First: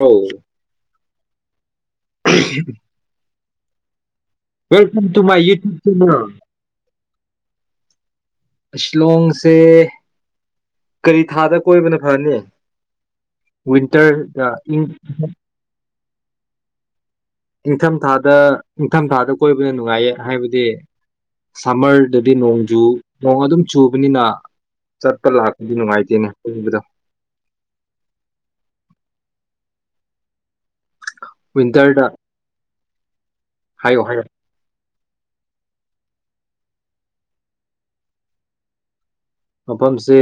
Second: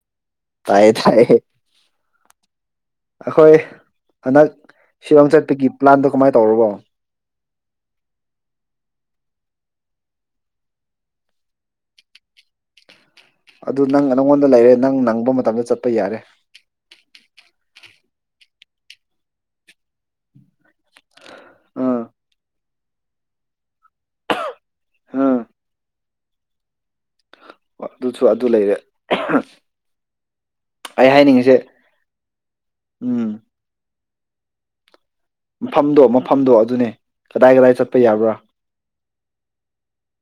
ꯑꯧ ꯇꯥꯏꯌꯦ ꯇꯥꯏꯌꯦ ꯑꯩꯈꯣꯏ ꯍꯟꯗꯛ ꯋꯦꯜꯀꯝ ꯇꯨ ꯁꯤꯂꯣꯡ ꯃꯥꯏ ꯌꯨꯇꯨ ꯆꯠꯄꯒꯤ ꯄ꯭ꯂꯥꯟꯗꯣ ꯀꯃꯥꯏꯅ ꯇꯧꯔꯕꯣ ꯆꯜꯣꯡ ꯁꯦ ꯀꯔꯤ ꯊꯥꯗ ꯀꯣꯏꯕꯅ ꯐꯅꯤ ꯑꯗꯨ ꯅꯪ ꯅꯪꯉꯣꯟꯗ ꯋꯤꯟꯇꯔꯗ ꯂꯩꯔꯦ ꯏꯪ ꯅꯪ ꯅꯪꯕ ꯃꯇꯝꯗ ꯆꯠꯄ ꯌꯥꯔꯦ ꯅꯤꯡꯊꯝꯊꯥꯗ ꯅꯤꯡꯊꯝ ꯊꯥꯗ ꯀꯣꯏꯕꯅ ꯅꯨꯡꯉꯥꯏꯌꯦ ꯍꯥꯏꯕꯗꯤ ꯁꯝꯔ ꯑꯥ ꯑꯗꯨ ꯅꯣꯡ ꯨ ꯅꯣꯡ ꯑꯗꯨꯝ ꯆꯨꯕꯅꯤꯅ ꯆꯠꯄ ꯑꯥ ꯂꯥꯛꯄꯗꯤ ꯅꯨꯡꯉꯥꯏꯇꯦꯅꯦꯕꯗꯣ ꯑꯗꯨꯁꯨ ꯑꯗꯨ ꯂꯩꯔꯦ ꯑꯩ ꯍꯥꯏꯅꯤꯡꯉꯤꯁꯦ ꯋꯤꯟꯇꯔꯗ ꯎꯝ ꯍꯥꯏ ꯃꯐꯝꯗꯣ ꯃꯐꯝꯗꯣ ꯑꯗꯨꯅꯦ ꯀꯗꯥꯏ ꯀꯗꯥꯏ ꯆꯠꯄ ꯌꯥꯕ꯭ꯔꯥ ꯃꯐꯝꯁꯦ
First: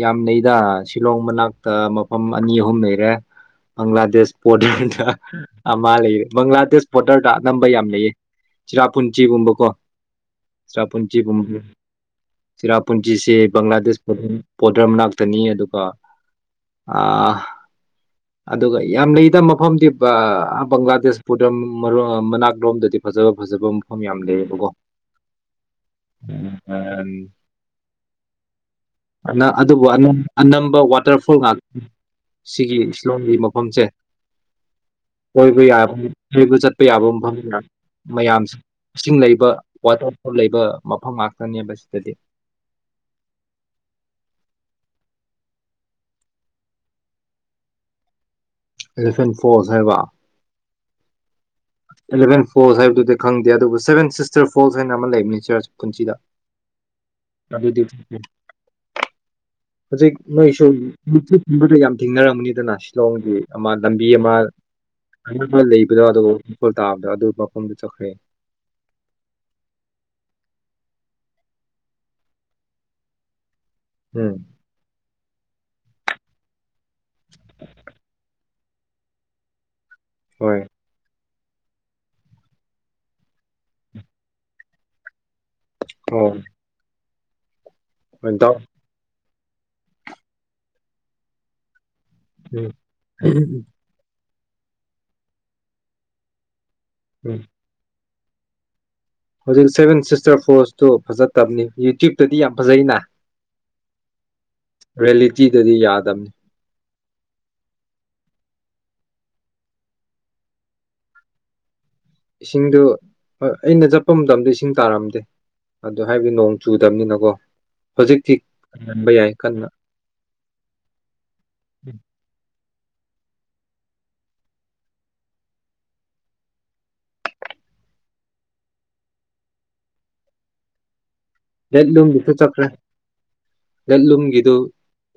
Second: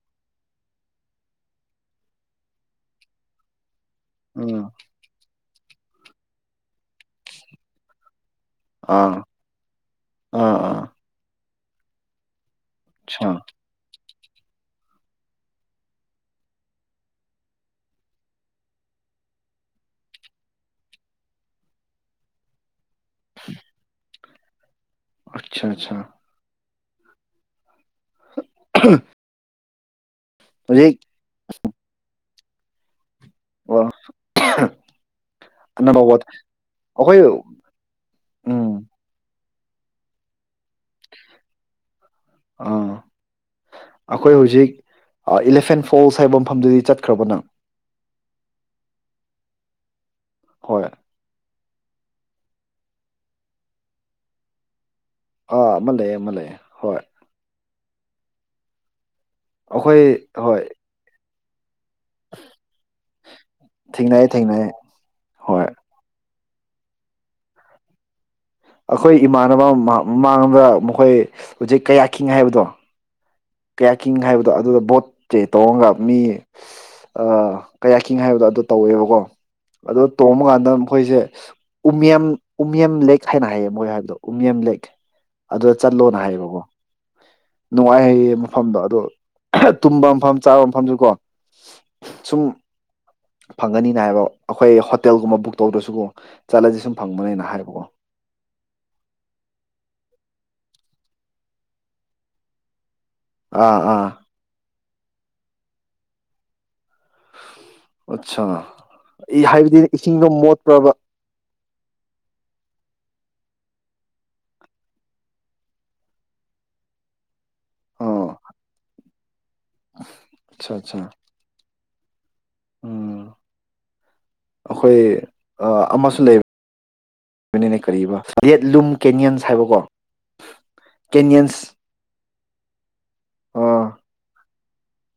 ꯌꯥꯝꯅꯗ ꯁꯤꯂꯣꯡ ꯃꯅꯥꯛꯇ ꯃꯐꯝ ꯑꯅꯤ ꯑꯍꯨꯝ ꯂꯩꯔꯦ ꯪ꯭ꯂꯥꯗꯦꯁ ꯎꯝ ꯄꯣꯗꯃꯦꯟꯗ ꯃꯥ ꯂꯩꯔꯦ ꯕꯪꯒ꯭ꯂꯥꯗꯦꯁ ꯕꯣꯔꯇꯔꯗ ꯑꯝꯕ ꯌꯥꯝ ꯂꯩꯌꯦ ꯑꯥ ꯆꯤꯔꯥꯄꯨꯟꯆꯒꯨꯝꯕ ꯀꯣ ꯑꯥ ꯑꯥ ꯆꯔꯥ ꯄꯨꯨꯟꯆꯒꯨꯝꯕ ꯑꯆꯥ ꯁꯤꯔꯥꯄꯨꯟꯖꯤꯁꯤ ꯪꯒ꯭ꯂꯥꯗꯦ ꯄꯣꯗ꯭ꯔ ꯃꯅꯥꯛꯇꯅꯤ ꯑꯗꯨꯒ ꯑꯗꯨꯒ ꯌꯥꯝ ꯂꯩꯗꯕ ꯃꯐꯝꯗꯤ ꯕꯪꯒ꯭ꯂꯥꯗꯦꯁ ꯄꯗ ꯃꯅꯥꯛꯂꯣꯝꯗꯗꯤ ꯐꯖꯕ ꯐꯖꯕ ꯃꯐꯝ ꯌꯥꯝ [unintelligible] ꯑꯆꯥ ꯑꯆꯥ ꯎꯝꯝ ꯑ ꯑꯗꯨꯕꯨꯅ ꯑꯅꯝꯕ ꯍꯧꯖꯤꯛ ꯋꯥꯇꯔꯐꯣꯜ ꯉꯥꯛꯇꯅꯤ ꯁꯛꯂꯤ ꯂꯣꯟꯝꯒꯤ ꯃꯐꯝꯁꯦ ꯑꯣꯏꯕ ꯑꯅꯝꯕ ꯋꯥꯠ ꯌꯥꯕ ꯆꯠꯄ ꯌꯥꯕ ꯑꯩꯈꯣꯏ ꯃꯐꯝꯗ ꯃꯌꯥꯝ ꯎꯝ ꯏꯁꯤꯡ ꯂꯩꯕ ꯋꯥꯇꯔ ꯐꯣꯜ ꯂꯩꯕ ꯃꯐꯝ ꯉꯥꯛꯇ ꯑꯥ ꯑꯩꯈꯣꯏ ꯍꯧꯖꯤꯛ ꯏꯂꯤꯐꯦꯟ ꯐꯣꯜꯁ ꯍꯥꯏꯕ ꯃꯐꯝꯗꯨꯗꯤ ꯆꯠꯈ꯭ꯔꯕꯅ ꯐ ꯍꯥꯏꯕ ꯍꯣꯏ ꯑꯦꯂꯚꯦꯟ ꯐꯣꯔꯁ ꯍꯥꯏꯕꯗꯨꯗꯤ ꯈꯪꯗꯦ ꯑꯗꯨꯕꯨ ꯁꯚꯦꯟ ꯁꯤꯁꯇꯔ ꯐꯣꯔꯁ ꯂꯩ ꯑꯥ ꯑꯃ ꯂꯩꯌꯦ ꯄꯨꯟꯁꯤꯗ ꯑꯃ ꯂꯩꯌꯦ ꯍꯣꯏ ꯎꯝ ꯑꯩꯈꯣꯏ ꯍꯧꯖꯤ ꯍꯣꯏ ꯅꯁꯨꯣ ꯏꯗꯤ ꯊꯦꯡꯅꯔꯝꯅꯤꯗꯅ ꯁꯤꯂꯣꯡꯒꯤ ꯑꯃ ꯂꯝꯕꯤ ꯊꯦꯡꯅꯩꯌꯦ ꯑꯃ ꯊꯦꯡꯅꯩꯌꯦ ꯈꯪꯅꯕ ꯍꯣꯏ ꯂꯩꯕꯗꯣ ꯑꯗꯨꯕꯨ ꯏꯈꯨꯜ ꯇꯥꯕꯗ ꯑꯗꯨ ꯃꯐꯝꯗꯨ ꯆꯠꯈ꯭ꯔꯦ ꯑꯩꯈꯣꯏ ꯏꯃꯥꯟꯅꯕ ꯃꯃꯥꯡ ꯑꯃꯗ ꯃꯈꯣꯏ ꯍꯧꯖꯤꯛ ꯀꯌꯥ ꯈꯤꯉꯦ ꯍꯥꯏꯕꯗꯣ ꯀꯌꯥꯀꯤꯡ ꯎꯝ ꯍꯥꯏꯕꯗꯣ ꯑꯗꯨꯗ ꯕꯣꯠ ꯇꯦ ꯇꯧꯔꯒ ꯃꯤ ꯑ ꯀꯌꯥꯀꯤꯡ ꯍꯥꯏꯕꯗꯣ ꯑꯗꯨ ꯇꯧꯋꯦꯕꯀꯣ ꯑꯗꯣ ꯍꯣꯏ ꯇꯣꯡꯕꯀꯥꯟꯗ ꯃꯈꯣꯏꯁꯦ ꯎꯌ ꯎꯃꯤꯌꯝ ꯂꯦꯛ ꯍꯥꯏꯅ ꯍꯥꯏꯌꯦ ꯃꯣꯏ ꯍꯥꯏꯕꯗꯣ ꯎꯃꯤꯌꯨꯝ ꯂꯦꯛ ꯑꯗꯨꯗ ꯆꯠꯂꯣꯅ ꯑꯣ ꯍꯥꯏꯌꯦꯕꯀꯣ ꯅꯨꯡꯉꯥꯏ ꯍꯣꯏ ꯍꯥꯏꯩꯌꯦ ꯗꯥꯎ ꯃꯐꯝꯗꯣ ꯑꯗꯣ ꯇꯨꯝꯕ ꯃꯐꯝ ꯆꯥꯕ ꯃꯐꯝꯁꯨ ꯀꯣ ꯁꯨꯝ ꯎꯝ ꯐꯪꯒꯅꯤꯅ ꯍꯥꯏꯕ ꯑꯩꯈꯣꯏ ꯍꯣꯇꯦꯜꯒꯨꯝꯕ ꯕꯨꯛ ꯇꯧꯗ꯭ꯔꯁꯨꯀꯣ ꯆꯠꯂꯁꯦ ꯁꯨꯝ ꯎꯝ ꯐꯪꯕꯅꯦꯅ ꯍꯥꯏꯕꯀꯣ ꯍꯧꯖꯤꯛ ꯁꯦꯚꯦꯟ ꯁꯤꯁꯇꯔ ꯐꯣꯔꯁꯇꯨ ꯐꯖꯠꯇꯕꯅꯤ ꯌꯨꯇ꯭ꯌꯨꯕꯇꯗꯤ ꯌꯥꯝ ꯐꯖꯩꯅ ꯑꯥ ꯑꯥ ꯦꯌꯦꯂꯤꯇꯤꯗꯗꯤ ꯌꯥꯗꯕꯅꯤ ꯑꯆꯥꯥ ꯍꯥꯏꯕꯗꯤ ꯏꯁꯤꯡꯗꯣ ꯃꯣꯠꯄ꯭ꯔꯕ ꯏꯁꯤꯡꯗꯨ ꯑꯩꯅ ꯆꯠꯄ ꯃꯇꯝꯗ ꯏꯁꯤꯡ ꯇꯥꯔꯝꯗꯦ ꯑꯗꯨ ꯍꯥꯏꯕꯗꯤ ꯅꯣꯡ ꯆꯨꯗꯕꯅꯤꯅꯀꯣ ꯑꯥ ꯍꯧꯖꯤꯛꯇꯤ ꯉꯟꯕ ꯌꯥꯏ ꯀꯟꯅ ꯑꯠꯆꯥ ꯑꯠꯆꯥ ꯎ ꯎꯝ ꯑꯩꯈꯣꯏ ꯑꯃꯁꯨ ꯂꯩꯕꯅꯤꯅꯦ ꯗꯦꯠ ꯂꯨꯝ ꯀꯦꯅꯤꯌꯟꯁ ꯍꯥꯏꯕꯀꯣ ꯀꯦꯅꯤꯌꯟꯁ ꯗꯦꯠꯂꯨꯝꯒꯤꯁꯨ ꯆꯠꯈ꯭ꯔꯦ ꯑꯥ ꯗꯦꯠꯂꯨꯝꯒꯤꯗꯨ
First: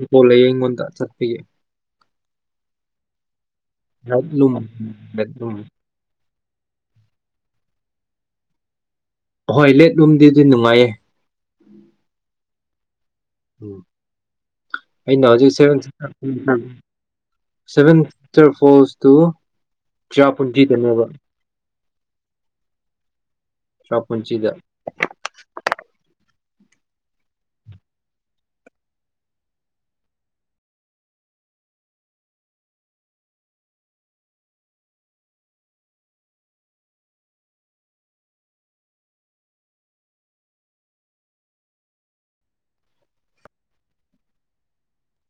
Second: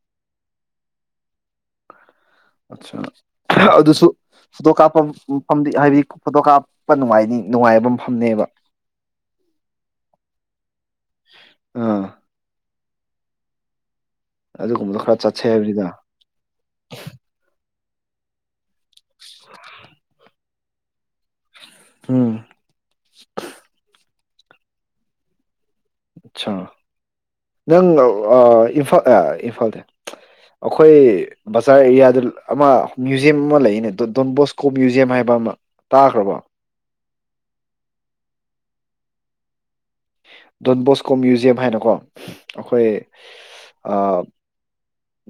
ꯄꯣ ꯂꯩꯌꯦ ꯑꯩꯉꯣꯟꯗ ꯆꯠꯄꯤꯒꯦ ꯑꯆꯥ ꯑꯗꯨꯁꯨ ꯂꯦꯠꯂꯨꯝ ꯐꯨꯗꯣ ꯀꯥꯞꯐꯝ ꯂꯦꯠꯂꯨꯝ ꯐꯝꯗꯤ ꯍꯥꯏꯗꯤ ꯐꯣꯇꯣ ꯀꯥꯞꯄ ꯅꯨꯡꯉꯥꯏ ꯅꯨꯡꯉꯥꯏꯕ ꯃꯐꯝꯅꯦꯕ ꯑꯍꯣꯏ ꯂꯦꯠꯂꯣꯝꯗꯤꯗꯤ ꯅꯨꯡꯉꯥꯏꯌꯦ ꯑꯥ ꯎꯝ ꯑꯗꯨꯒꯨꯝꯕꯗꯣ ꯈꯔ ꯑꯩꯩꯅ ꯆꯠꯁꯦ ꯍꯧꯖꯤ ꯁ ꯍꯥꯏꯕꯅꯤꯗ ꯁꯚꯦꯟ ꯇꯋꯦꯜ ꯐꯣꯁ ꯇꯨ ꯆꯞ ꯄꯨꯖꯤ ꯀꯅꯕ ꯑꯝ ꯄ ꯄꯨꯟꯁꯤꯗ ꯑꯆꯥꯥ ꯅꯪ ꯏꯝꯐꯥ ꯏꯝꯐꯥꯜꯗ ꯑꯩꯈꯣꯏ ꯕꯖꯥꯔ ꯑꯦꯔꯤꯌꯥꯗ ꯑꯃ ꯃ꯭ꯌꯨꯖꯌꯝ ꯑꯃ ꯂꯩꯅꯦ ꯗꯣꯟꯕꯣꯁꯀꯣ ꯃ꯭ꯌꯨꯖꯌꯝ ꯍꯥꯏꯕ ꯑꯃ ꯇꯥꯈ꯭ꯔꯕ ꯗꯣꯟꯕꯣꯁꯀꯣ ꯃ꯭ꯌꯨꯖꯤꯌꯝ ꯍꯥꯏꯅꯀꯣ ꯑꯩꯈꯣꯏ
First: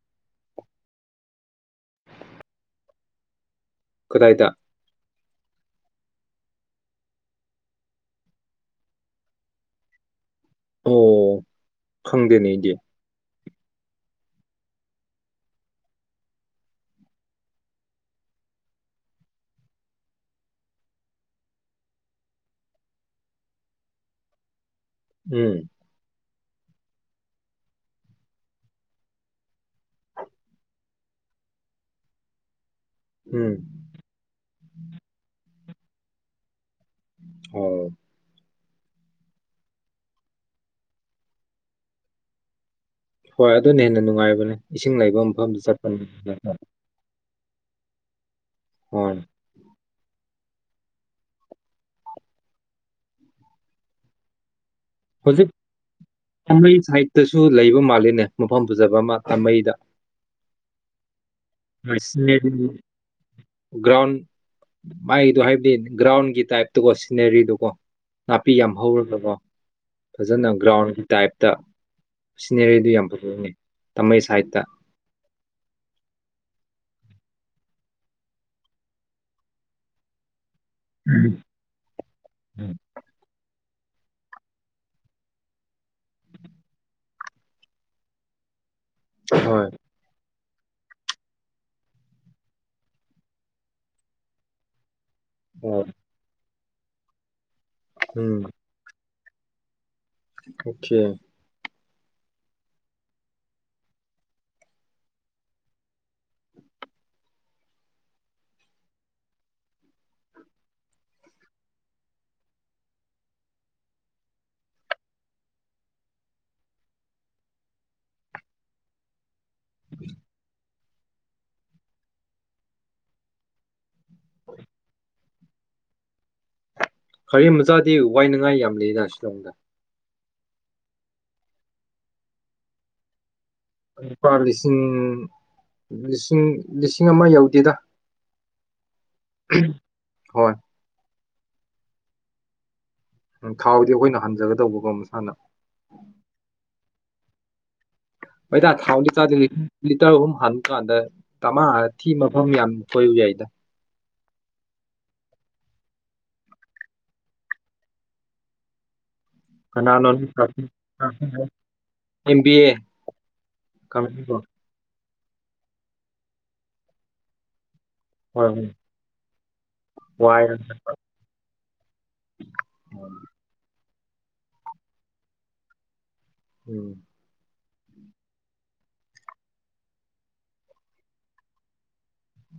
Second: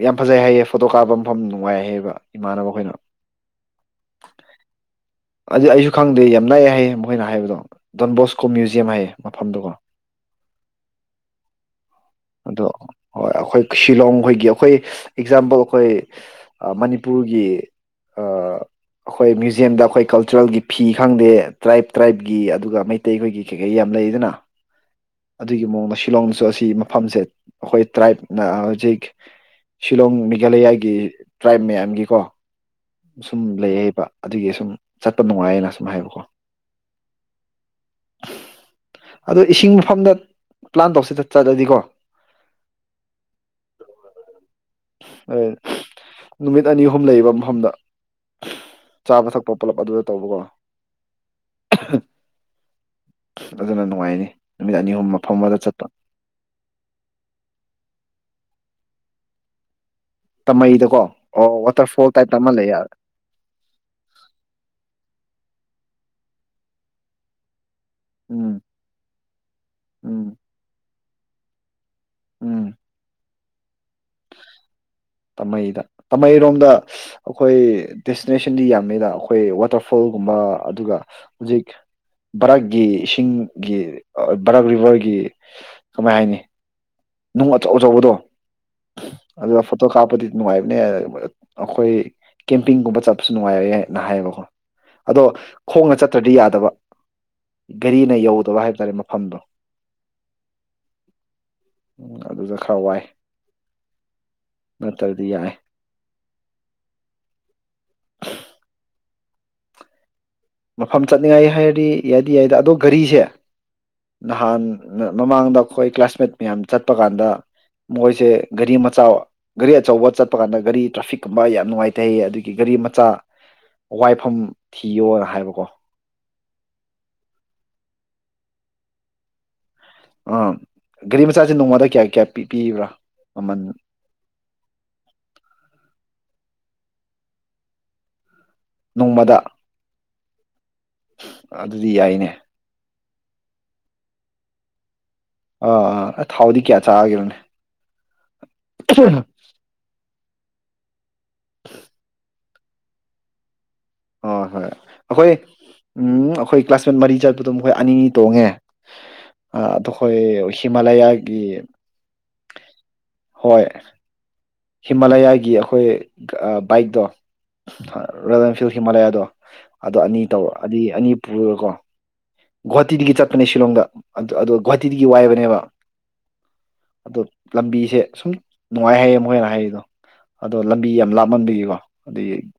ꯌꯥꯝ ꯐꯖꯩ ꯍꯥꯏꯌꯦ ꯐꯣꯇꯣ ꯀꯥꯞꯄ ꯃꯐꯝ ꯅꯨꯡꯉꯥꯏ ꯍꯥꯏꯌꯦꯕ ꯏꯃꯥꯟꯅꯕ ꯑꯩꯈꯣꯏꯅ ꯈꯨꯗꯥꯏꯗ ꯑꯗꯨ ꯑꯩꯁꯨ ꯈꯪꯗꯦ ꯌꯥꯝ ꯅꯛꯏꯑꯦ ꯍꯥꯏꯌꯦ ꯃꯈꯣꯏꯅ ꯍꯥꯏꯕꯗꯣ ꯗꯣꯟꯕꯣꯁꯀꯣ ꯃ꯭ꯌꯨꯖꯌꯝ ꯍꯥꯏꯌꯦ ꯃꯐꯝꯗꯨꯒꯣ ꯑꯣ ꯈꯪꯗꯦꯅꯦ ꯑꯗꯣ ꯑꯩꯗꯤ ꯍꯣꯏ ꯑꯩꯈꯣꯏ ꯁꯤꯂꯣꯡ ꯈꯣꯏꯒꯤ ꯑꯩꯈꯣꯏ ꯑꯦꯛꯖꯥꯝꯄꯜ ꯑꯩꯈꯣꯏ ꯃꯅꯤꯄꯨꯔꯒꯤ ꯑꯩꯈꯣꯏ ꯃ꯭ꯌꯨꯖ꯭ꯌꯝꯗ ꯑꯩꯈꯣꯏ ꯀꯜꯆꯔꯦꯜꯒꯤ ꯐꯤ ꯈꯪꯗꯦ ꯇ꯭ꯔꯥꯏꯞ ꯇ꯭ꯔꯥꯏꯞꯀꯤ ꯑꯗꯨꯒ ꯃꯩꯇꯩꯈꯣꯏꯒꯤ ꯀꯩꯀꯩ ꯌꯥꯝ ꯂꯩꯗꯅ ꯎꯝ ꯑꯗꯨꯒꯤ ꯃꯑꯣꯡꯗ ꯁꯤꯂꯣꯡ ꯁ ꯑꯁꯤ ꯃꯐꯝꯁꯦ ꯑꯩꯈꯣꯏ ꯇ꯭ꯔꯥꯏꯞ ꯍꯧꯖꯤꯛ ꯁꯤꯂꯣꯡ ꯃꯦꯘꯥꯂꯌꯥꯒꯤ ꯇ꯭ꯔꯥꯏꯞ ꯃꯌꯥꯝꯒꯤꯀꯣ ꯁꯨꯝ ꯎꯝ ꯂꯩꯌꯦꯕ ꯑꯗꯨꯒꯤ ꯁꯨꯝ ꯆꯠꯄ ꯅꯨꯡꯉꯥꯏꯌꯦꯅ ꯁꯨꯝ ꯍꯥꯏꯕꯀꯣ ꯑꯣ ꯑꯗꯣ ꯏꯁꯤꯡ ꯃꯐꯝꯗ ꯄ꯭ꯂꯥꯟ ꯇꯧꯁꯤꯗ ꯆꯠꯂꯗꯤꯀꯣ ꯍꯣꯏ ꯑꯗꯨꯅ ꯍꯦꯟꯅ ꯅꯨꯡꯉꯥꯏꯕꯅꯦ ꯏꯁꯤꯡ ꯂꯩꯕ ꯃꯐꯝꯗ ꯆꯠꯄꯅꯤ ꯅꯨꯃꯤꯠ ꯑꯅꯤ ꯑꯍꯨꯝ ꯂꯩꯕ ꯃꯐꯝꯗ ꯍꯣꯏ ꯆꯥꯕ ꯊꯛꯄ ꯄꯨꯂꯞ ꯑꯗꯨꯗ ꯇꯧꯕꯀꯣ ꯐꯖꯅ ꯅꯨꯡꯉꯥꯏꯅꯤ ꯅꯨꯃꯤꯠ ꯑꯅꯤ ꯑꯍꯨꯝ ꯃꯐꯝ ꯍꯧꯖꯤꯛ ꯑꯃꯗ ꯆꯠꯄ ꯄꯝꯕꯩ ꯁꯥꯏꯗꯠꯇꯁꯨ ꯂꯩꯕ ꯃꯥꯜꯂꯦꯅꯦ ꯃꯐꯝ ꯄꯨꯖꯕ ꯑꯃ ꯇꯥꯃꯩꯗ ꯇꯃꯩꯗꯀꯣ ꯑꯣ ꯋꯥꯇꯔꯐꯣꯜ ꯇꯥꯏꯞꯇ ꯑꯃ ꯂꯩ ꯌꯥꯔꯦ ꯃꯒꯤꯗꯣ ꯍꯥꯏꯕꯗꯤ ꯒ꯭ꯔꯥꯎꯟꯒꯤ ꯇꯥꯏꯞꯇꯀꯣ ꯁꯤꯅꯔꯤꯗꯨꯣꯀꯣ ꯅꯥꯄꯤ ꯎꯝ ꯌꯥꯝ ꯍꯧꯔꯕꯕꯣ ꯎꯝ ꯐꯖꯅ ꯒ꯭ꯔꯥꯎꯟ ꯇꯥꯏꯞꯇ ꯎꯝ ꯁꯤꯅꯦꯔ ꯌꯥꯝꯅꯤ ꯇꯃꯩ ꯁꯥꯍꯤꯠꯇ ꯇꯥꯃꯩꯗ ꯇꯥꯃꯩꯔꯣꯝꯗ ꯑꯩꯈꯣꯏ ꯗꯦꯁꯇꯤꯅꯦꯁꯟꯗꯤ ꯌꯥꯝꯃꯤꯗ ꯑꯩꯈꯣꯏ ꯋꯥꯇꯔꯐꯣꯜꯒꯨꯝꯕ ꯑꯗꯨꯒ ꯍꯧꯖꯤꯛ ꯚꯔꯛꯀꯤ ꯏꯁꯤꯡ ꯒꯤ ꯕꯔꯛ ꯚꯔꯒꯤ ꯀꯃꯥꯏ ꯍꯥꯏꯅꯤ ꯅꯨꯡ ꯑꯆꯧ ꯑꯆꯧꯕꯗꯣ ꯑꯗꯨꯗ ꯍꯣꯏ ꯋꯥ ꯐꯠꯇꯣ ꯀꯥꯞꯄꯗꯤ ꯅꯨꯡꯉꯥꯏꯕꯅꯦ ꯑꯩꯈꯣꯏ ꯀꯦꯝꯄꯤꯡꯒꯨꯝꯕ ꯆꯠꯄꯁꯨ ꯅꯨꯡꯉꯥꯏꯕꯅ ꯍꯥꯏꯌꯦꯕꯀꯣ ꯑꯗꯣ ꯑꯣ ꯈꯣꯡꯅ ꯆꯠꯇ꯭ꯔꯗꯤ ꯌꯥꯗꯕ ꯘꯔꯤꯅ ꯌꯧꯗꯕ ꯍꯥꯏꯕ ꯇꯥꯔꯦ ꯐꯗ ꯑꯀꯦ ꯎ ꯑꯗꯨꯗ ꯈꯔ ꯋꯥꯏ ꯅꯠꯇ꯭ꯔꯗꯤ ꯌꯥꯏ ꯃꯐꯝ ꯆꯠꯅꯤꯡꯉꯥꯏ ꯍꯥꯏꯔꯗꯤ ꯌꯥꯏꯗꯤ ꯌꯥꯏꯗ ꯑꯗꯣ ꯒꯥꯔꯤꯁꯦ ꯅꯍꯥꯟ ꯃꯃꯥꯡꯗ ꯑꯩꯈꯣꯏ ꯀ꯭ꯂꯥꯁꯃꯦꯠ ꯃꯌꯥꯝ ꯆꯠꯄ ꯀꯥꯟꯗ ꯃꯣꯏꯁꯦ ꯒꯥꯔꯤ ꯃꯆꯥ ꯒꯥꯔꯤ ꯑꯆꯧꯕ ꯆꯠꯄ ꯀꯥꯟꯗ ꯒꯥꯔꯤ ꯇ꯭ꯔꯥꯐꯤꯛꯀꯨꯝꯕ ꯌꯥꯝꯅ ꯅꯨꯡꯉꯥꯏꯇꯩ ꯑꯗꯨꯒꯤ ꯒꯥꯔꯤ ꯃꯆꯥ ꯋꯥꯏꯐꯝ ꯊꯤꯌꯣꯅ ꯍꯥꯏꯕ ꯣ ꯍꯔ ꯃꯆꯥꯗꯤ ꯋꯥꯏꯅꯉꯥꯏ ꯌꯥꯝ ꯂꯩꯅ ꯁꯤꯂꯣꯡꯗ ꯑ ꯒꯥꯔꯤ ꯃꯆꯥꯁꯦ ꯅꯣꯡꯃꯗ ꯀꯌꯥ ꯀꯌꯥ ꯄꯤ ꯄꯤꯕ꯭ꯔꯥ ꯃꯃꯜ ꯂꯨꯄꯥ ꯂꯤꯁꯤꯡ ꯂꯤꯁꯤꯡ ꯂꯤꯁꯤꯡ ꯑꯃ ꯌꯧꯗꯦꯗ ꯅꯣꯡꯃꯗ ꯍꯣꯏ ꯑꯗꯨꯗꯤ ꯌꯥꯏꯅꯦ ꯎ ꯊꯥꯎꯗꯤ ꯑꯩꯈꯣꯏꯅ ꯍꯟꯖꯒꯗꯧꯕꯒꯣ ꯃꯁꯥꯅ ꯑꯥ ꯑꯥ ꯑꯩ ꯊꯥꯎꯗꯤ ꯀꯌꯥ ꯆꯥꯦꯅꯅꯦ ꯍꯩ ꯇ ꯊꯥꯎꯂꯤ ꯆ ꯇꯔ ꯑꯍꯨꯝ ꯍꯟ ꯀꯥꯟꯗ ꯇꯃꯥ ꯊꯤ ꯃꯐꯝ ꯌꯥꯝ ꯀꯣꯏꯌꯨ ꯌꯥꯏꯗ ꯍꯣꯏ ꯍꯣꯏ ꯑꯩꯈꯣꯏ ꯎꯝ ꯑꯩꯈꯣꯏ ꯀ꯭ꯂꯥꯁꯃꯦꯠ ꯃꯔꯤ ꯆꯠꯄꯗꯣ ꯃꯈꯣꯏ ꯑꯅꯤꯅꯤ ꯇꯣꯡꯉꯦ ꯑꯗꯣ ꯀꯅꯥꯣ ꯑꯩꯈꯣꯏ ꯍꯤꯃꯥꯂꯌꯥꯒꯤ ꯑꯦ ꯍꯣꯏ ꯍꯤꯃꯥꯂꯌꯥꯒꯤ ꯑꯩꯈꯣꯏ ꯕꯥꯏꯛꯇꯣ ꯔꯣꯌꯦꯜ ꯍꯣꯏ ꯑꯦꯟꯐꯤꯜ ꯍꯤꯃꯥꯂꯌꯥꯗꯣ ꯑꯗꯣ ꯑꯅꯤ ꯇꯧꯔ ꯋꯥꯏꯔ ꯑꯗꯤ ꯑꯅꯤ ꯄꯨꯔꯒꯀꯣ ꯒꯨꯍꯥꯇꯤꯗꯒꯤ ꯆꯠꯄꯅꯦ ꯁꯤꯂꯣꯡꯗ ꯑꯣ ꯒꯨꯍꯥꯇꯤꯗꯒꯤ ꯋꯥꯏꯕꯅꯦꯕ ꯎꯝ ꯑꯗꯣ ꯂꯝꯕꯤꯁꯦ ꯁꯨꯝ ꯅꯨꯡꯉꯥꯏ ꯍꯥꯏꯩꯌꯦ ꯃꯣꯏꯅ ꯍꯥꯏꯔꯤꯗꯣ ꯑꯗꯣ ꯂꯝꯕꯤ ꯌꯥꯝ ꯂꯥꯞꯃꯟꯕꯤꯒꯤꯀꯣ ꯑꯗꯨꯗꯒꯤ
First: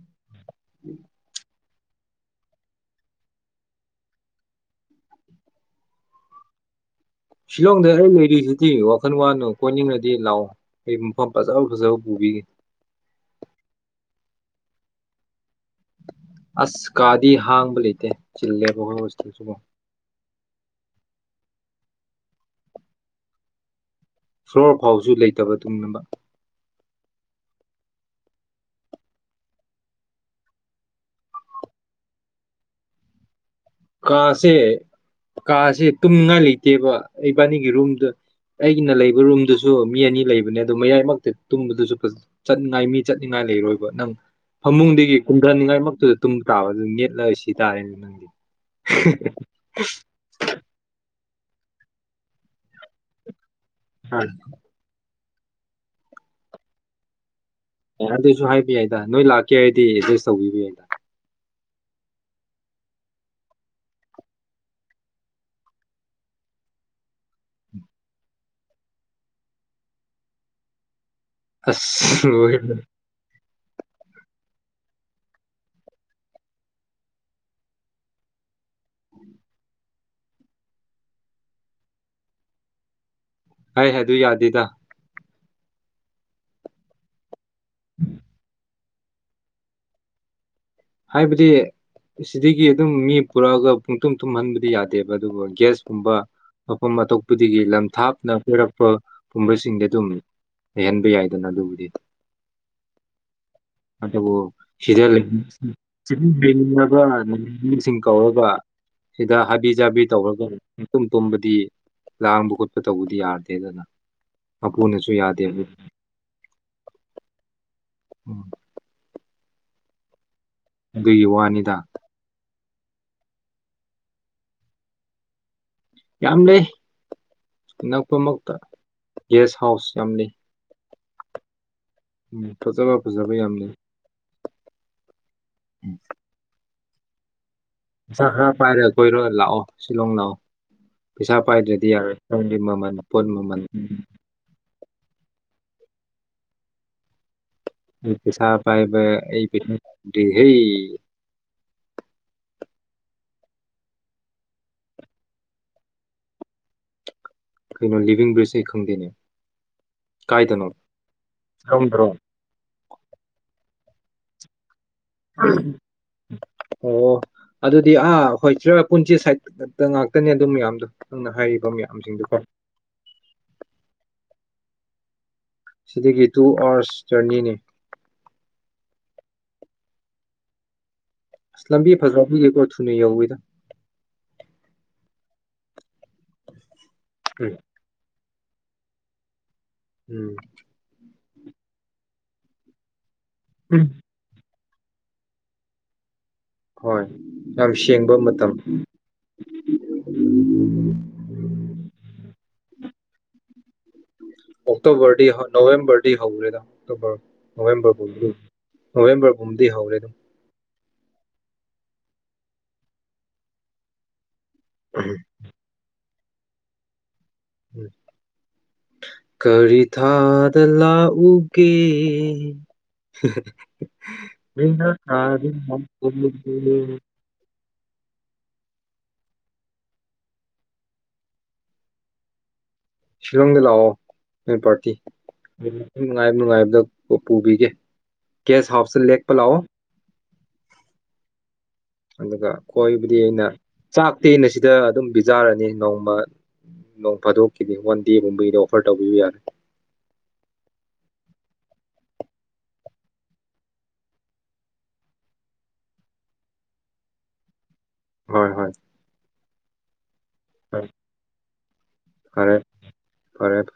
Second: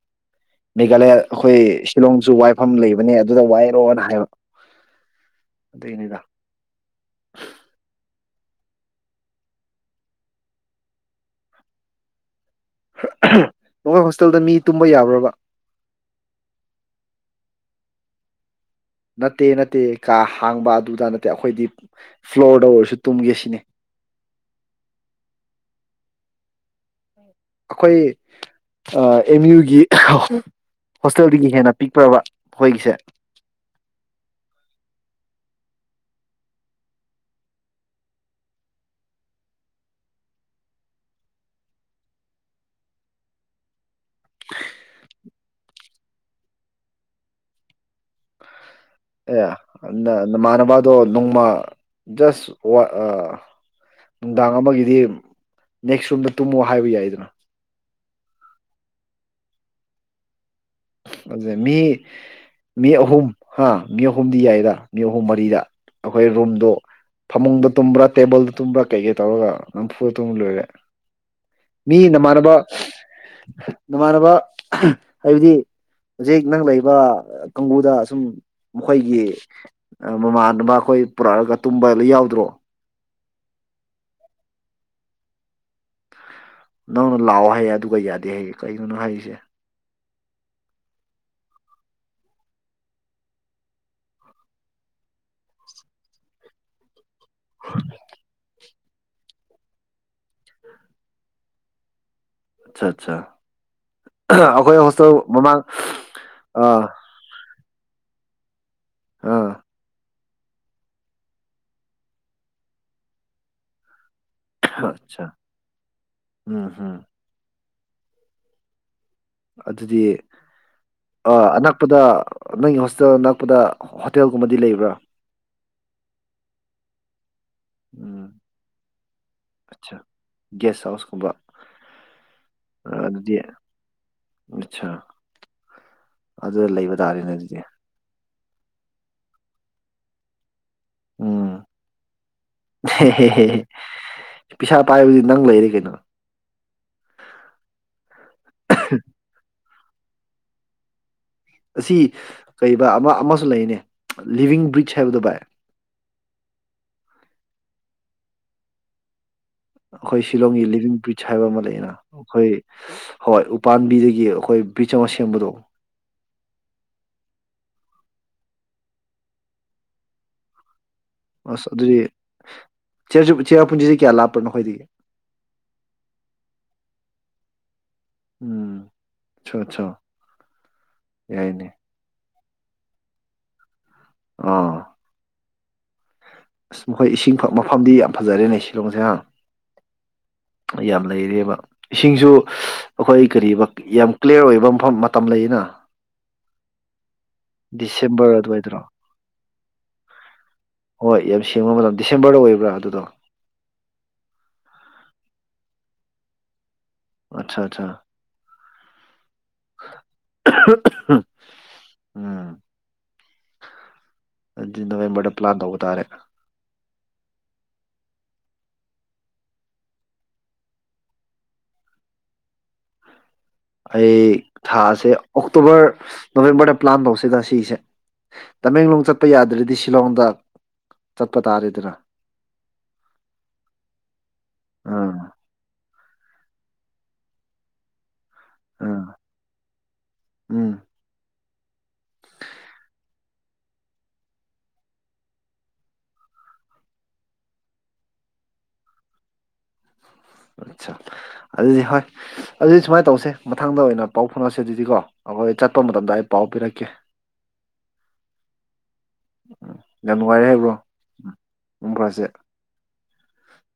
ꯃꯦꯘꯂꯌꯥ ꯍꯈꯣꯏ ꯁꯤꯂꯣꯡꯁꯨ ꯋꯥꯏꯐꯝ ꯂꯩꯕꯅꯦ ꯑꯗꯨꯗ ꯋꯥꯏꯔꯣꯅ ꯍꯥꯏꯕ ꯑꯗꯨꯏꯅꯤꯗ ꯇꯤ ꯋꯥꯈꯜ ꯋꯥꯅꯨ ꯀꯣꯏꯅꯤꯡꯔꯥꯗꯤ ꯂꯥꯛꯑꯣ ꯑꯩ ꯃꯐꯝ ꯐꯖꯕ ꯐꯖꯕ ꯄꯨꯕꯤꯒꯦ ꯍ ꯑꯍ ꯅꯈꯣꯏ ꯍꯣꯁꯇꯦꯜꯗ ꯃꯤ ꯇꯨꯝꯕ ꯌꯥꯕ꯭ꯔꯕ ꯑꯁ ꯀꯥꯗꯤ ꯍꯥꯡꯕ ꯂꯩꯇꯦ ꯆꯤꯜꯂꯦ ꯅꯠꯇꯦ ꯅꯠꯇꯦ ꯀꯥ ꯍꯥꯡꯕ ꯑꯗꯨꯗ ꯅꯠꯇꯦ ꯑꯈꯣꯏꯗꯤ ꯐ꯭ꯂꯣꯔꯗ ꯑꯣꯏꯔꯁꯨ ꯇꯨꯝꯒꯦ ꯁꯤꯅꯤ ꯐ꯭ꯂꯣꯔ ꯐꯥꯎꯁꯨ ꯂꯩꯇꯕ ꯇꯨꯡꯅꯕ ꯑꯈꯣꯏ ꯑ ꯑꯦꯝ ꯌꯨꯒꯤ ꯍꯣꯁꯇꯦꯜꯗꯒꯤ ꯍꯦꯟꯅ ꯄꯤꯛꯄ꯭ꯔꯕ ꯍꯣꯏꯒꯤꯁꯦ ꯀꯥꯁꯦ ꯀꯥꯁꯦ ꯇꯨꯝꯅꯤꯡꯉꯥꯏ ꯂꯩꯇꯦꯕ ꯏꯕꯥꯅꯤꯒꯤ ꯔꯨꯝꯗ ꯑꯩꯒꯤꯅ ꯂꯩꯕ ꯔꯨꯝꯗꯨꯁꯨ ꯃꯤ ꯑꯅꯤ ꯂꯩꯕꯅꯦ ꯑꯗꯣ ꯃꯌꯥꯏꯃꯛꯇ ꯇꯨꯝꯕꯗꯨꯁꯨ ꯆꯠꯅꯤꯡꯉꯥꯏ ꯃꯤ ꯆꯠꯅꯤꯡꯉꯥꯏ ꯂꯩꯔꯣꯏꯕ ꯅꯪ ꯐꯃꯨꯡꯗꯒꯤ ꯀꯨꯝꯗ꯭ꯔꯅꯤꯉꯥꯏꯃꯛꯇꯨꯗ ꯇꯨꯝꯕ ꯇꯥꯕ ꯑꯗꯨ ꯅꯦꯠꯂ ꯁꯤ ꯇꯥꯔꯦꯅꯦ ꯅꯪꯗꯤ ꯑꯦ ꯑ ꯅ ꯅꯃꯥꯟꯅꯕꯗꯣ ꯅꯣꯡꯃ ꯖꯁ ꯋꯥ ꯑ ꯅꯨꯡꯗꯥꯡ ꯑꯃꯒꯤꯗꯤ ꯅꯦꯛꯁ ꯔꯣꯝꯗ ꯇꯨꯝꯃꯣ ꯍꯥꯏꯕ ꯌꯥꯏꯗꯅ ꯑꯦ ꯑꯗꯨꯁꯨ ꯍꯥꯏꯕ ꯌꯥꯏꯗ ꯅꯣꯏ ꯂꯥꯛꯀꯦ ꯍꯥꯏꯗꯤ ꯑꯦꯖꯁ ꯇꯧꯕꯤꯕ ꯌꯥꯏꯗ ꯑꯗꯨꯅꯦ ꯃꯤ ꯃꯤ ꯑꯍꯨꯝ ꯍꯥ ꯃꯤ ꯑꯍꯨꯝꯗꯤ ꯌꯥꯏꯔ ꯃꯤ ꯑꯍꯨꯝ ꯃꯔꯤꯗ ꯑꯈꯣꯏ ꯔꯨꯝꯗꯣ ꯐꯃꯨꯡꯗ ꯇꯨꯝꯕ꯭ꯔꯥ ꯇꯦꯕꯜꯗ ꯇꯨꯝꯕ꯭ꯔꯥ ꯀꯩꯀꯩ ꯇꯧꯔꯒ ꯅꯝꯐꯨꯗ ꯇꯨꯝꯃ ꯂꯣꯏꯔꯦ ꯃꯤ ꯑꯁ ꯅꯃꯥꯟꯅꯕ ꯂꯣꯏꯔꯦ ꯅꯃꯥꯟꯅꯕ ꯍꯥꯏꯕꯗꯤ ꯍꯧꯖꯤꯛ ꯅꯪ ꯂꯩꯕ ꯑ ꯀꯥꯡꯕꯨꯗ ꯑꯁꯨꯝ ꯃꯈꯣꯏꯒꯤ ꯑ ꯃꯃꯥꯟꯅꯕ ꯑꯈꯣꯏ ꯄꯨꯔꯛꯑꯒ ꯇꯨꯝꯕ ꯂꯩ ꯌꯥꯎꯗ꯭ꯔꯣ ꯍꯥꯏ ꯑꯗꯨ ꯌꯥꯗꯦꯗ ꯅꯪꯅ ꯂꯥꯎꯑꯣ ꯍꯥꯏ ꯑꯗꯨꯒ ꯌꯥꯗꯦ ꯍꯥꯏꯌꯦ ꯅꯪꯅ ꯍꯥꯏꯔꯤꯁꯦ ꯍꯥꯏꯕꯗꯤ ꯁꯤꯗꯒꯤ ꯑꯗꯨꯝ ꯃꯤ ꯄꯨꯔꯛꯑꯒ ꯄꯨꯡ ꯇꯨꯝ ꯇꯨꯝꯍꯟꯕꯗꯤ ꯌꯥꯗꯦꯕ ꯑꯗꯨꯕꯨ ꯒ꯭ꯌꯥꯁꯀꯨꯝꯕ ꯃꯐꯝ ꯑꯇꯣꯞ ꯄꯨꯗꯒꯤ ꯂꯝ ꯊꯥꯞꯅ ꯀꯣꯏꯔꯛ ꯄꯥ ꯄꯨꯝꯕꯁꯤꯡꯗ ꯇꯨꯝꯃꯤ ꯂꯩꯍꯟꯕ ꯌꯥꯏꯗꯅ ꯑꯗꯨꯕꯨꯗꯤ ꯑꯆꯥ ꯑꯆꯥ ꯑꯍ ꯑꯈꯣꯏ ꯍꯣꯁꯇꯦꯜ ꯃꯃꯥꯡ ꯆꯤꯃꯨꯝ ꯑꯥ ꯂꯩꯃꯤꯟꯅꯕꯅꯦ ꯎꯝ ꯃꯤꯁꯤꯡ ꯀꯧꯔꯒ ꯁꯤꯗ ꯑꯥ ꯍꯥꯕꯤ ꯖꯕꯤꯠ ꯇꯧꯔꯒ ꯄꯨꯡꯇꯨꯝ ꯇꯨꯝꯕꯗꯤ ꯂꯥꯡꯕ ꯈꯣꯠꯄ ꯇꯧꯕꯗꯤ ꯌꯥꯗꯦꯗꯅ ꯃꯄꯨꯅꯖꯨ ꯑꯠꯆꯥ ꯌꯥꯗꯦꯕꯦꯞ ꯎꯝ ꯍꯝ ꯎꯝ ꯑꯗꯨꯗꯤ ꯑꯗꯨꯒꯤ ꯑ ꯋꯥꯅꯤꯗ ꯑꯅꯛꯄꯗ ꯑ ꯅꯪꯒꯤ ꯍꯣꯁꯇꯦꯜ ꯅꯛꯄꯗ ꯍꯣ ꯍꯣꯇꯦꯜꯒꯨꯝꯕꯗꯤ ꯂꯩꯕ꯭ꯔꯥ ꯌꯥꯝ ꯂꯩ ꯑꯅꯛꯄ ꯎꯝ ꯃꯛꯇ ꯒꯦꯁ ꯍꯥꯎꯁ ꯌꯥꯝ ꯂꯩ ꯑꯨꯕ ꯎꯝ ꯐꯖꯕ ꯐꯖꯕꯩ ꯌꯥꯝ ꯂꯩ ꯑꯆꯥ ꯎꯝ ꯑꯗꯨꯗ ꯂꯩꯕ ꯇꯥꯔꯦꯅꯦ ꯑꯗꯨꯗꯤ ꯍꯥ ꯄꯥꯏꯔꯦ ꯀꯣꯏꯔꯣ ꯂꯥꯛꯑꯣ ꯁꯤꯂꯣꯡ ꯂꯥꯛꯑꯣ ꯄꯩꯁꯥ ꯎꯝ ꯄꯥꯏꯗ꯭ꯔꯗꯤ ꯌꯥꯔꯣꯏꯒꯤ ꯃꯃꯜ ꯄꯣꯠ ꯃꯃꯜ ꯄꯩꯁꯥ ꯄꯥꯏꯕꯗꯤ ꯅꯪ ꯂꯩꯔꯦ ꯀꯩꯅꯣ ꯆꯥ ꯄꯥꯏꯕ ꯄ ꯗꯦꯍꯜꯂꯤ ꯑꯁꯤ ꯀ ꯑꯃ ꯑꯃꯁꯨ ꯂꯩꯅꯦ ꯂꯤꯚꯡ ꯕ꯭ꯔꯤꯖ ꯍꯥꯏꯕꯗꯨꯣ ꯚꯏ ꯀꯩꯅꯣ ꯂꯤꯕꯤꯡ ꯕ꯭ꯔꯤꯖ ꯍ ꯈꯪꯗꯦꯅꯦ ꯑꯩꯈꯣꯏ ꯁꯤꯂꯣꯡꯒꯤ ꯀꯥꯏꯗꯅꯣ ꯂꯤꯚꯡ ꯕ꯭ꯔꯤꯖ ꯍꯥꯏꯕ ꯑꯃ ꯂꯩꯌꯦꯅ ꯁꯤꯂꯣꯡꯗꯔꯣ ꯑꯩꯈꯣꯏ ꯍꯣꯏ ꯄꯥꯝꯕꯤꯗꯒꯤ ꯑꯩꯈꯣꯏ ꯕ꯭ꯔꯤꯖ ꯑꯃ ꯁꯦꯝꯕꯗꯣ ꯑꯣ ꯑꯗꯨꯗꯤ ꯑꯥ ꯍꯣꯏ ꯆ ꯄꯨꯟꯁꯤ ꯁꯥꯏꯗ ꯉꯥꯛꯇꯅꯦ ꯑꯗꯨꯝ ꯃꯌꯥꯝꯗꯣ ꯅꯪꯅ ꯑꯁ ꯍꯥꯏꯔꯤꯕ ꯑꯗꯨꯗꯤ ꯃꯌꯥꯝꯁꯤꯡꯗꯨꯀꯣ ꯆꯦꯔ ꯄꯨꯟꯁꯤꯁꯤ ꯀꯌꯥ ꯂꯥꯞꯄ ꯎꯄꯍꯗꯒꯦ ꯁꯤꯗꯒꯤ ꯇꯨ ꯑꯥꯋꯥꯔꯁ ꯖꯔꯅꯤꯅꯤ ꯎꯝ ꯑꯆꯥ ꯑꯆꯥꯥ ꯏꯁ ꯂꯝꯕꯤ ꯐꯖꯜ ꯑꯗꯨꯂꯀꯣ ꯊꯨꯅꯤ ꯌꯧꯋꯤꯗ ꯑꯥ ꯑ ꯃꯈꯣꯏ ꯏꯁꯤꯡ ꯐꯛ ꯎꯝ ꯃꯐꯝꯗꯤ ꯌꯥꯝ ꯐꯖꯔꯦꯅꯦ ꯁꯤꯂꯣꯡꯁꯦ ꯑꯪ ꯎꯝ ꯌꯥꯝ ꯂꯩꯔꯦꯕ ꯏꯁꯤꯡꯁꯨ ꯑꯩꯈꯣꯏ ꯀ ꯎꯝ. ꯌꯥꯝ ꯀ꯭ꯂꯤꯌꯥꯔ ꯑꯣꯏꯕ ꯃꯐꯝ ꯃꯇꯝ ꯂꯩꯅ ꯍꯣꯏ ꯌꯥꯝ ꯁꯦꯡꯕ ꯗꯤꯁꯦꯝꯕꯔ ꯃꯇꯝ ꯑꯗꯨꯋꯥꯏꯗꯔꯣ ꯍꯣꯏ ꯌꯥꯝ ꯁꯦꯡꯕ ꯃꯇꯝ ꯗꯤꯁꯦꯝꯕꯔꯗ ꯑꯣꯏꯕ ꯭ꯔ ꯑꯗꯨꯗꯣ ꯑꯣꯛꯇꯣꯕꯔꯗꯤ ꯅꯕꯦꯝꯕꯔꯗꯤ ꯍꯧꯧꯔꯦꯗ ꯑꯣꯛꯇꯣꯕꯔ ꯑꯠꯆꯥ ꯑꯠꯆꯥ ꯅꯣꯕꯦꯝꯕꯔꯕꯨꯣ ꯍꯕꯔꯣ ꯎꯝꯗꯤ ꯍꯧꯔꯦ ꯑꯗꯨꯝ ꯎꯝ ꯖꯤ ꯅꯕꯦꯝꯕꯔꯗ ꯄ꯭ꯂꯥꯟ ꯇꯧꯕ ꯇꯥꯔꯦ ꯀꯔꯤ ꯊꯥꯗ ꯂꯥꯛ ꯎꯒꯦ ꯑꯩ ꯊꯥꯁꯦ ꯊꯥꯗ ꯑꯣꯛꯇꯣꯕꯔ ꯅꯣꯕꯦꯝꯕꯔꯗ ꯂꯥꯛꯎꯒꯦ ꯄ꯭ꯂꯥꯟ ꯇꯧꯁꯤꯦꯗ ꯁꯤꯁꯦ ꯇꯃꯦꯡꯂꯣꯡ ꯆꯠꯄ ꯌꯥꯗ꯭ꯔꯗꯤ ꯁꯤꯂꯣꯡꯗ ꯆꯠꯄ ꯇꯥꯔꯦꯗꯅ ꯁꯤꯂꯣꯡꯗ ꯂꯥꯎꯑꯣ ꯅꫭꯏ ꯄꯥꯔꯇꯤ ꯑꯥ ꯅꯨꯡꯉꯥꯏꯕ ꯅꯨꯡꯉꯥꯏꯕꯗ ꯄꯨ ꯄꯨꯕꯤꯒꯦ ꯒꯦꯁ ꯑꯥ ꯍꯥꯥꯎꯁꯇ ꯂꯦꯛꯄ ꯂꯥꯑꯣ ꯎꯝ ꯑꯗꯨꯒ ꯀꯣꯏꯕꯗꯤ ꯑꯩꯅ ꯆꯥꯛꯇꯤ ꯑꯩꯅ ꯁꯤꯗ ꯑꯗꯨꯝ ꯄꯤꯖꯥꯔꯅꯤ ꯅꯣꯡꯃ ꯅꯣꯡ ꯐꯥꯗꯣꯛꯀꯤꯗꯤ ꯋꯥꯟ ꯗꯦꯒꯨꯝꯕꯒꯤꯗꯤ ꯑꯣꯐꯔ ꯇꯧꯕꯤꯕ ꯌꯥꯅꯤ ꯑꯠꯁꯥ ꯑꯗꯨꯗꯤ ꯍꯣꯏ ꯑꯗꯨꯗꯤ ꯁꯨꯃꯥꯏꯅ ꯇꯧꯁꯦ ꯃꯊꯪꯗ ꯑꯣꯏꯅ ꯄꯥꯎ ꯐꯥꯎꯅꯛꯁꯦ ꯑꯗꯨꯗꯤꯀꯣ ꯑꯩꯈꯣꯏ ꯆꯠꯄ ꯃꯇꯝꯗ ꯑꯩ ꯄꯥꯎ ꯄꯤꯔꯛꯀꯦ ꯍꯣꯏ ꯍꯣꯏ ꯎꯝ ꯌꯥꯝ ꯅꯨꯡꯉꯥꯏꯔꯦ ꯍꯥꯏꯕ꯭ꯔꯣ ꯍꯣꯏ ꯎꯝ [unintelligible] ꯐꯔꯁꯦ ꯐꯔꯦ ꯐꯔꯦ ꯐꯔꯦ